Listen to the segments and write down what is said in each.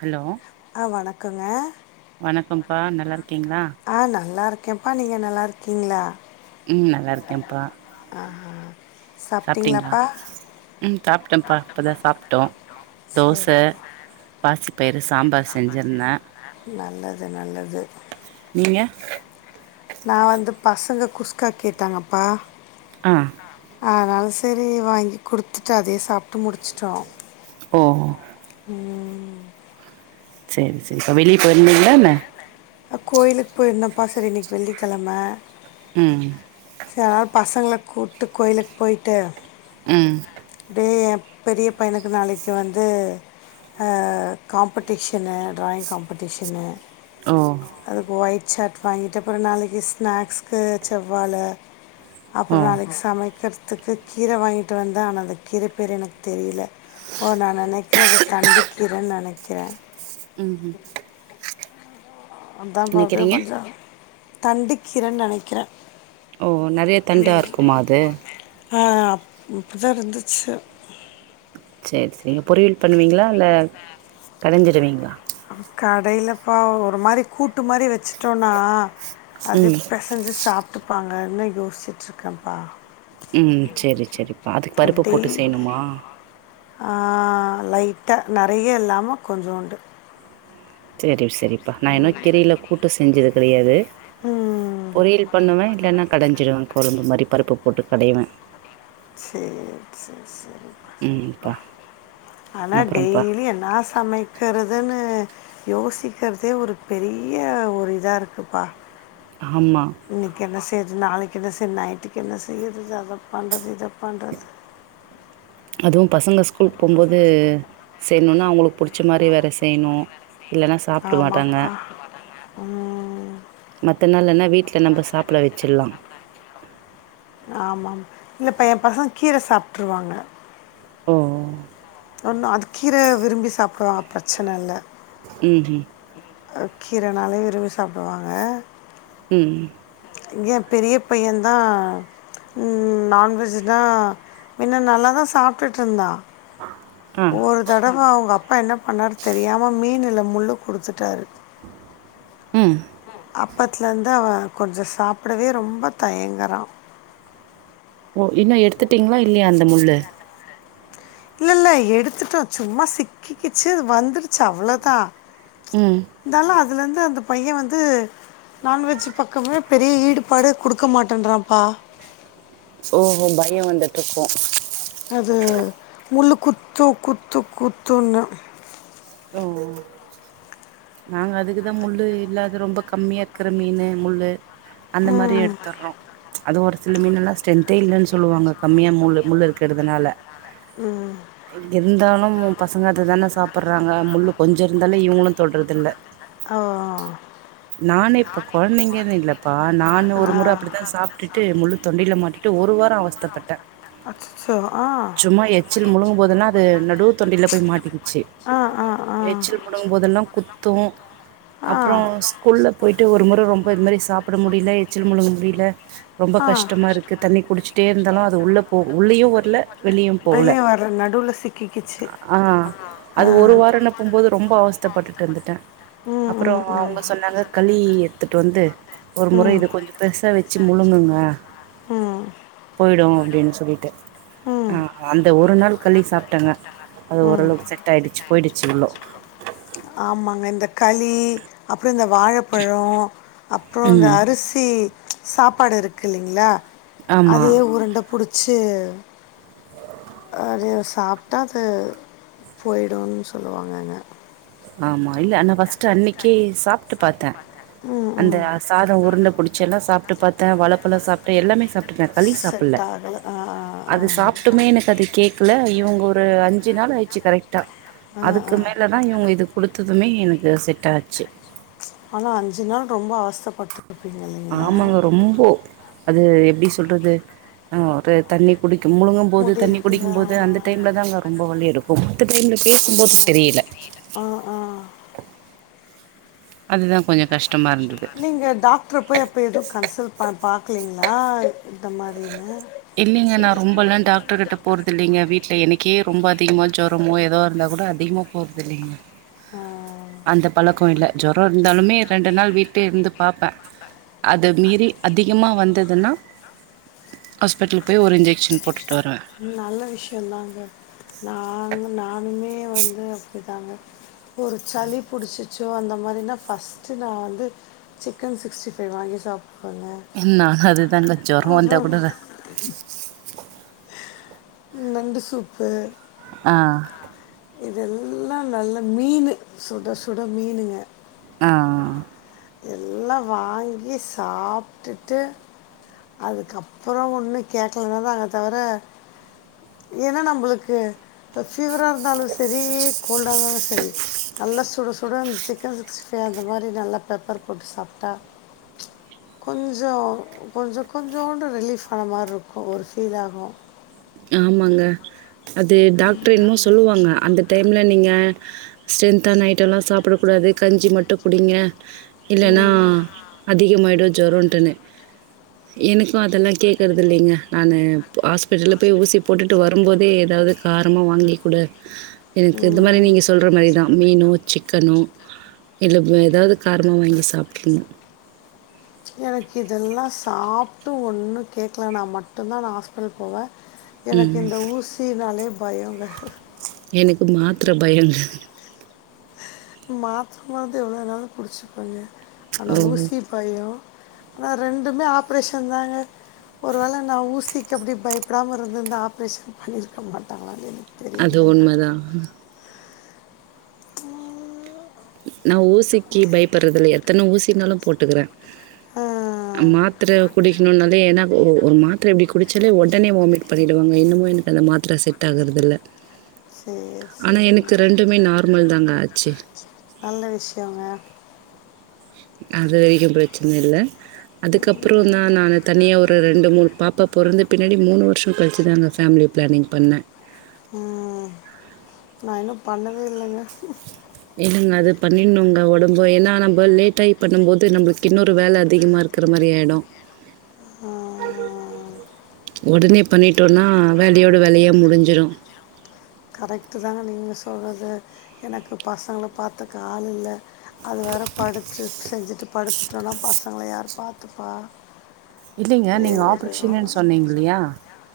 Hello ஆ வணக்கங்க வணக்கம்ப்பா நல்லா இரு ஆ நல்லா இருக்கேன்ப்பா நீங்க நல்லா இருக்கீங்களா நல்லா இருக்கேப்பா ஆ சாப்பிட்டீங்களா உம் சாப்பிட்டோப்பா இப்பதா சாப்பிட்டோ தோசை சரிப்பா பாசி பயிறு சாம்பார் செஞ்சிருந்தே நல்லது நல்லது [inaudible] நான் வந்து பசங்க குஸ்கா கேட்டாங்கப்பா ஆ அதனாலு சரி வாங்கி கொடுத்துட்டு அதே சாப்பிட்டு முடிச்சுட்டோ ஓ ம் சரி சரி இப்பா வெளியே போயிருந்தீங்களா என்ன அ கோயிலுக்கு போயிருந்தப்பா சரி இன்னைக்கு வெள்ளிக்கிழமை ம் பசங்களை கூப்பிட்டு கோயிலுக்கு போயிட்டு ம் எ ஏ பெரிய பையனுக்கு நாளைக்கு வந்து காம்படிஷனு டிராயிங் காம்படிஷனு ஓ அதுக்கு ஒய்ட் சட் வாங்கிட்ட அப்ற நாளைக்கு ஸ்நாக்ஸ்கு செவ்வாழ அப்புற ஓ நாளைக்கு சமைக்கத்துக்கு கீரை வாங்கிட்டு வந்த ஆன அந்த கிற பேர் எனக்கு தெரியல ஓ நான் நினைக்கிறத தண்டிக்கீறேன்னு நினைக்கிறே ம் ம் அதா பா அப்டியே கொஞ்ச தண்டிக்கீறேன்னு நினைக்கிறே ஓ நிறைய தண்டா இருக்குமா அது அப் இப்போதா இருந்துச்சு சரி சரிங்க பொரியீல் பண்ணுவீங்களா இல்ல கடைஞ்சிடுவீங்களா கடையிலப்பா ஒரு மாரி கூட்டு மாரி வச்சு இ்டோம்னா அது ம் பசைஞ்சு சாப்பிட்டுப்பாங்கன்னு யோசிச்சுட்டு இருக்கேப்பா ம் சரி சரிப்பா அதுக்கு பருப்பு போட்டு செய்யணுமா அ லைட்டா நிறைய இல்லாம கொஞ்சூண்டு சரி சரிப்பா நான் இன்னும் கீரையில கூட்டு செஞ்சது கிடையாது ம், பொரியல் பண்ணுவே இல்லைன்னா கடைஞ்சிடுவே குழம்பு மாதிரி பருப்பு போட்டு கடைவே சரி சரி சரிப்பா ம்ப்பா ப்பா ஆனா அப்புறம்ப்பா டெய்லி என்னா சமைக்கிறதுன்னு யோசிக்கிறதே ஒரு பெரிய ஒரு இதா இருக்குப்பா ஆமாம் இன்னைக்கு என்ன செய் நாலைக்கு என செ நைட்டுகு என செய்யறது அத பண்றத இதா பண்துத அதுவும் பசங்க ஸ்கூலு போகும்போது செய்யணும்னா அவங்களுக்கு பிடிச்ச மாதிரி வேற செய்யணு இல்லன்னா சாப்ட்டல மாட்டாங்க ஆமாப்பா ம், மத்த நாள்லனா வீட்ல த்த நம்ப சாப்பட வெச்சிர்லாம் ஆமாமா இல்லப்ப என் பசங்க கீர சாப்ட்டுருவாங்க ஓ ஒன்னு அது கீர விரும்பி சாப்ட்டுருவா பிரச்சனல்ல ம் ம் அ கீரனாலே விரும்பி சாப்பிடுவாங்க ம் ம் ஏ பெரிய பையே தா ம் நான்வெஜ்னா மின்ன நல்லா தா சாப்பிட்டுட்டு இருந்தா ஆ ஒரு தடவ அவுங்க அப்பா என்ன பண்ணாரு தெரியாம மீன்ல முள்ளு கொடுத்துட்டாரு ம் அப்பத்துலருந்து அவ கொஞ்சோ சாப்பிடவே ரொம்ப தயங்கறா ஓ இன்னு எடுத்துட்டீங்களா இல்லையா அந்த முள்ளு இல்ல இல்ல எடுத்துட்டோ சும்மா சிக்கிக்கிச்சு வந்துடுச்சு அவ்ளோதா ம் அதுலருந்து அந்த பையே வந்து நான்வெஜ் பக்கமே பெரிய ஈடுபாடு குடுக்க மாட்டேன்றப்பா ஓஹோ பயோ வந்துட்டுருக்கு அது முள்ளு குத்து குத்து குத்துன்னு ஓ நாங்க அதுக்குதா முள்ளு இல்லாத ரொம்ப கம்மியா இருக்கற மீன் முள்ளு அந்த மாரி ம், எடுத்தர்றோ அது ஒரு சில மீனல்லா ஸ்ட்ரென்த்தே இல்லேன்னு சொல்லுவாங்க கம்மியா முள் முள்ளு இருக்கறதுனால ம். இருந்தாலு பசங்க அததான சாப்பர் ங்க முள்ளு கொஞ்சோ இருந்தாலே இவுங்களு சொல்றதில்ல ஓ ஓ ஓ நானே இப்போ கொழந்தைங்கேன்னு இல்லைப்பா நானு ஆ ஒரு மொற அப்பிடிதா சாப்ட்டுட்டு முள்ளு தொண்டையில மாட்டிட் ட்டு ஒரு வாரோ அவஸ்த்தப்பட்ட அச்சோ ஆ சும்மா எச்சில் முழுங்கும் போதுல்லா அது நடு தொண்டையில போய் மாட்டிக்கிச்சு ஆ ஆ ஆ எச்சில் முடங்கும் போதெல்லா குத்து ஆ அப்புறோ ஸ்கூல்ல போயிட்டு ஒரு மொற ரொம்ப அப்ப இது மாரி சாப்பிட முடியல எச்சில் முழுங்க முடியல ரொம்ப ஆ கஷ்டமாருக்கு தண்ணி குடிச்சுட்டே இர் ந்தாலு அது உள்ள போ உள்ளேயு ஒரு ல வெளியு போல வெளியே வர நடுவில் சிக்கிக்கிச்சு ஆ அது ஒரு வாரோன்னு போகும்போது ரொம்ப அவஸ்த்தப்பட்டுட்டு இருந்துட்டே போகும்போது ரொம்ப அவஸ்தப்பட்டுட்டு அப்புறோ இருந்துட்டே அவுங்க சொன்னாங்க களி எடுத்துட்டு வந்து ஒரு போணும்னு சொன்னாங்க மொற இத களி கொஞ்சோ பெருசா வெச்சு முழுங்குங்க ம் போய்ட் டு அப்டின் சொல்லிட்டு ம் அ அந்த ஒரு நாள் களி சாப்பிட்டங்க அது ஓரளவுக்கு செட் போயிடுச்சுள்ளோ ஆமாங்க இந்த களி அப்புறோ இந்த வாழப்பழோ அப்புறோ இந்த ம் அரிசி சாப்பாடு இருக்கில்லைங்ளா ஆமா அதே உருண்ட புடிச்சு அது சாப்பிட்டா அது போயிடுன்னு சொல்லுவாங்கங்க ஆமா இல்ல அந்த ஃபர்ஸ்ட் அன்னைக்கி சாப்ட்டு பாத்த ம் அந்த ம் சாதோ உருண்புடிச்சதா சாப்ட்டு பாத்த வாழப்பழோ சாப்ட்டே எல்லாமே சாப் டுட்டே களி சாப்பல்ல செட் ஆகல ஆ ஆ அது ஆ சாப்ட்டுமே எனக்கு அது கேக்கல இவுங்க ஒரு அஞ்சு நாள் ஆயிடுச்சு கரெக்டா ஆ ஆ அதுக்கு மேலதா இவுங்க இது குடுத்ததுமே எனக்கு செட்டாச்சு ஆனா அஞ்சு நாள் ரொம்ப அவ் ஆமாங்க ரொம்ப அது எப்பிடி சொ சொல்றது அ ஒரு தண்ணி குடிக் கிம்பலுங்கம் போது தண்ணி முடியல குடிக்கும் போது அந்த டைம்ல தா அங்க ரொம்ப வழி இருக்கும் மத்த டைம்ல பேசும்போது தெரியல ஆ ஆ அதுதா கொஞ்ச கஷ்டமா இருந்தது ங்க டாக்டர போய் எப்போ எதுவு கன்சல்ட் பண்ண பாக்கலீங்களா இந்த மாரின்னு இல்லங்க நா ரொம்பல்லா டாக்டர் கிட்ட போறது இல்லைங்க வீட்டுல எனக்கே ரொம்ப அதிகமா ஜொ றமோ ஏதோ இருந்தா கூட அதிகமா போறது இல்லைங்க ம் அந்த பழக்க இல்ல ஜொர இருந்தாலுமே ரெண்டு நாள் வீட்ல இருந்து பாப்பே அத மீறி அதிகமா வந்ததுன்னா ஹாஸ்பிட்டல் போய் ஒரு இன்ஜெக்ஷன் போட் நல்ல விஷயதாங்க நா நானுமே வந்து அப்டிதாங்க ஒரு சளி புடிச்சிச்சோ அந்த மாரினா ஃபர்ஸ்ட்ட் நா வந்து சிக்கன் சிக்ஸ்டி ஃபைவ் வாங்கி சாப் வங்க நானு அதுதாங்க ஜொரோ அப வந்தா கூட நண்டு சூப்பு ஆ இதல்லா நல்ல மீனு சுட சுட மீனுங்க ஆ எல்லா வாங்கி சாப்ட்டுட்டு அதுக்கப்புற ஒண்ணு கேக்லனா தாங்க தவர ஏன்னா நம்மளுக்கு ஃப ஃபீவரா இருந்தாலு சரி கோல்டா இருந்தாலு சரி நல்லா சுட சுட சிக்கன் சிக்ஸ்டி ஃபைவ் அந்த மாரி நல்லா பெப்பர் போட்டு சாப்ட்டா கொஞ்ச கொஞ்ச கொஞ்சோண்டு ரிலீஃப் ஆன மாரி இருக்கு ஒரு ஃபீல் ஆகு ஆமாங்க அது டாக்டர் என்னமோ சொல்லுவாங்க அந்த டைம்ல நீங்க ஸ்ட்ரென்தான ஐட்டம் எல்லா சாப்பிட கூடாது கஞ்சி மட்டு குடிங்க இல்லன்னா ம், அதிகமாயிடு ஜொரொன்டுனு எனக்கு அதெல்லா கேக்குறது இல்லங்க நானு ஹாஸ்பி போய் ஊசி போட்டுட்டு வரும்போதே ஏதாது காரமா வாங்கி கூட எனக்கு இந்த மாரி ம். நீங்க சொல்ற மாரிதா மீனோ சிக்கனோ இல்ல ஏதாது காரமா வாங்கி சாப்பிட்டுறணு எனக்கு இதெல்லா சாப்ட்டு ஒன்னு கேக்கலனா மட்டுந்தா நா ஹாஸ்பிட்டல் போவ எனக்கு ம். இந்த ஊசினாலே பயொங்க எனக்கு மாத்திர பயங்க மாத்திரை நாவுது எவ்வள நாளு குடிச்சுபங்க ஆனா ஓ! ஊசி பய ஆனா ரெண்டுமே ஆப்ரேஷ தாங்க ஒரு வேள நா ஊசிக்கு அப்படி பயப்படாம இருந்து இந்தா ஆப்ரேஷன் பண்ணிருக்க மாட்டாங்களான்னு அது தெரியல உண்மதா ம் நா ஊசிக்கு பயப்படுறது இல்ல எத்தனை ஊசினாலும் போட்டுக்கற ஆ, மாத்திர குடிக்கணுனாலே ஏன்னா ஒரு மாத்திரை இப்படி குடிச்சாலே உடனே வாமிட் பண்ணிடுவாங்க என்னமோ எனக்கு அந்த மாத்திர செட் ஆகறது இல்ல சரி ஆனா எனக்கு சரிங்க ரெண்டுமே நார்மல் தாங்க ஆச்சு நல்ல விஷயங்க அது வரைக்கு பிரச்சன இல்ல அதுக்கப்புற தா நானு தனியா ஒரு ரெண்டு மூணு பாப்பா பொறந்த பின்னாடி மூணு வருஷ கழிச்சி தாங்க ஃபேமிலி பிளானிங் பண்ண ம் நா இன்னு பண்ணவே இல்லங்க என்னங்க அது பண்ணினுங்க ஒடம்பு ஏன்னா நம்ம லேட்டாகி பண்ணும் போது நம்மளுக்கு இன்னொரு வேலை அதிகமா இருக்கிற மாரி ஆயிடு ஆ, உடனே பண்ணிட்டோனா வேலையோட வேலையா முடிஞ்சிடு கரெக்ட் தாங்க நீங்க சொல்றது எனக்கு பசங்கள பாத்துக்க ஆள் இல்ல அது வேற படுத்து செஞ்சுட்டு படுத்துட்டோனா பசங்கல யார் பாத்துப்பா இல்லைங்க நீங்க ஆபரேஷன்னு சொன்னீங்க இல்லையா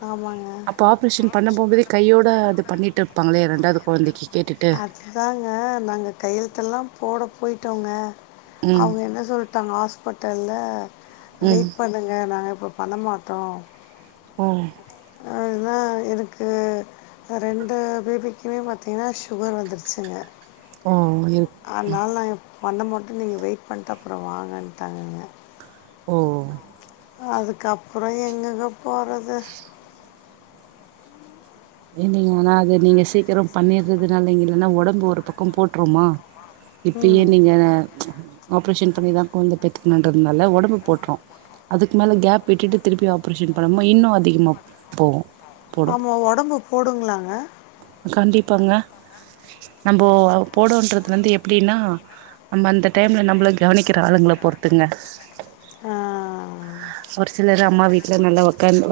ஆமாங்க அப்ப ஆப்ரேஷன் பண்ண போபதே கை ஐோட அது பண்ணிட்டு இருப்பாங்களே இரண்டாவது குழைக்கு அதுதாங்க நாங்க கையெழுத்த எல்லா போட போயிட்டோங்க ம் அவங்க என்ன சொல்லிட்டாங்க ஹாஸ்பிட்டல்ல ம் வெயிட் பண்ணுங்க நாங்க இப்போ பண்ணமாட்டோ ஒ அதுதா எனக்கு ரெண்டு பேபிக்குமே பார்த்தீங்கன்னா சுகர் வந்துருச்சுங்க ஆ இருக்கு ம் வந்த மட்டும் நீங்கள் வெயிட் பண்ண அப்புற வாங்கன்ட்டாங்கங்க ஓ அதுக்கப்புற எங்கங்க போறது இல்ங்க ஆனா அது நீங்க சீக்கிர பண்ணறதுனாலங்க இல்ன்னா உடம்பு ஒரு பக்கம் போட்றுமா இப்பயே ம் நீங்க ஆப்ரேஷன் பண்ணிதா குழந்தை பெத்துக்கணுன்றதுனால உடம்பு போட்டுறு அதுக்கு மேல கேப் விட்டுட்டு திருப்பி ஆப்ரேஷன் பண்ணாம இன்னு அதிகமா போகு ஆமா உடம்பு போடுங்களாங்க கண்டிப்பாங்க நம்ம போடுன்றது வந்து எப்படின்னா நம்ம அந்த டைம்ல நம்மள கவனிக்கிற ஆளுங்களை பொறுத்துங்க ஆ ஒரு சிலர் அம்மா வீட்டுல நல்லா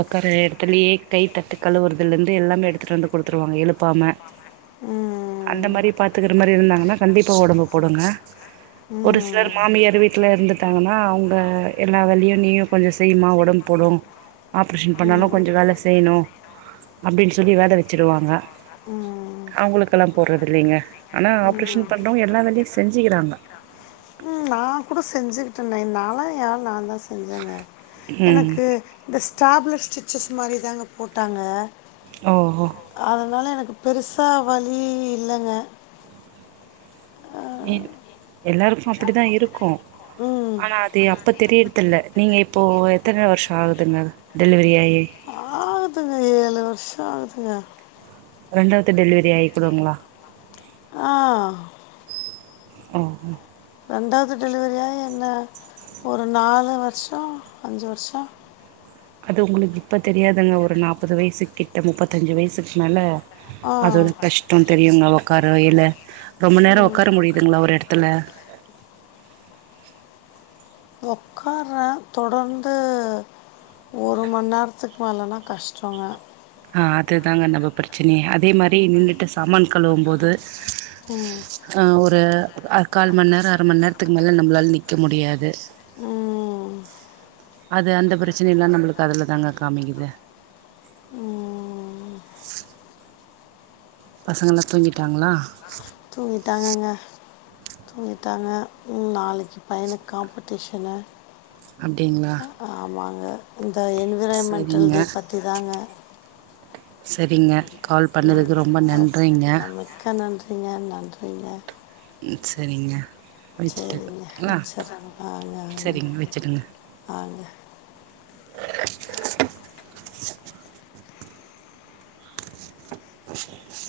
உக்கற இடத்துலயே கை தட்டுக்கலுவாரதுல இருந்து எல்லாமே எடுத்துட்டு வந்து கொடுத் ருவாங்க எழுப்பாம அந்த ம் மாதிரி பாத்துக்கற மாதிரி இருந்தாங்கன்னா கண்டிப்பா உடம்பு போடுங்க ஒரு சிலர் மாமியார் வீட்டுல இருந்துட்டாங்கன்னா அவங்க எல்லா வேலையு நீயும் கொஞ்ச செய்யமா உடம்பு போடும் ஆப்ரேஷன் பண்ணாலு ம் கொஞ்ச வேலை செய்யணு அப்படின்னு சொல்லி வேல வச்ச வச்சிருவாங்க ம் ம் அவங்களுக்கெல்லா போடுறது இல்லைங்க ஆனா ஆப்ரேஷன் பண்றவங்க எல்லா வேலையும் செஞ்சுக்கிறாங்க [inaudible] யா நான் தான் செஞ்சேங்க ம் எனக்கு இந்த ஸ்டேப்லர் ஸ்டிச்சஸ் மாதிரி தாங்க போட்டாங்க ஓ ஓ அதனால் எனக்கு பெருசா வழி இல்லைங்க எல்லாருக்கு அப்படிதா இருக்கு ம் ஆனா அது அப்ப தெரியுறது இல் நீங்க இப்போ எத்தனை வருஷ ஆகுதுங்க டெலிவரி ஆயி ஆகுதுங்க ஏழு வரு அது ரெண்டாவது டெலிவரி ஆக குடுங்களா ஆ ஒ ரெண்டாவது டெலிவரியா என்ன ஒரு நாலு வருஷம் அஞ்சு வருஷ அது உங்களுக்கு இப்ப தெரியாதுங்க ஒரு நாற்பது வயசு கிட்ட முப்பத்தஞ்சு வயசுக்கு மேல ஆ அது ஒரு கஷ்டம் தெரியுங்க உ்கார இல ரொம்ப நேரம் உட்கார முடியுதுங்களா ஒரு இடத்துல [inaudible] உட்கார்றேன் தொடர்ந்து ஒரு மணி நேரத்துக்கு மேலலா கஷ்டங்க ஆ அதுதாங்க நம்ம பிரச்சினைய அதே மாதிரி நின்னுட்டு சாமான் கழுவ போது ம் ஆஹ் ஒரு கால் மணி நேரம் அரை மணி நேரத்துக்கு மேல நம்மளால நிந்க முடியாது ம் அது அந்த பிரச்சனை எல்லாம் நம்மளுக்கு அதுல தாங்க காமக்குது ம் பசங்கள்லா தூங்கிட்டாங்களா தூங்கிட்டாங்கங்க தூங்கிட்டாங்க ம் நாளைக்கு பையனுக் காம்ப்படீஷனு அப்டிங்களா ஆ ஆமாங்க இப்ப என்விராய்ன்மெண்ட்டல் டே பத்தி தாங்க சரிங்க கால் பண்ணதுக்கு ரொம்ப நன்றிங்க நமக்கா நன்றிங்க நன்றிங்க சரிங்க சரிங்க வச்சுட்டுங்களா வச்சிடுறேங்க ஆங்க ஆங்க சரிங்க வச்சுடுங்க ஆங்க சரி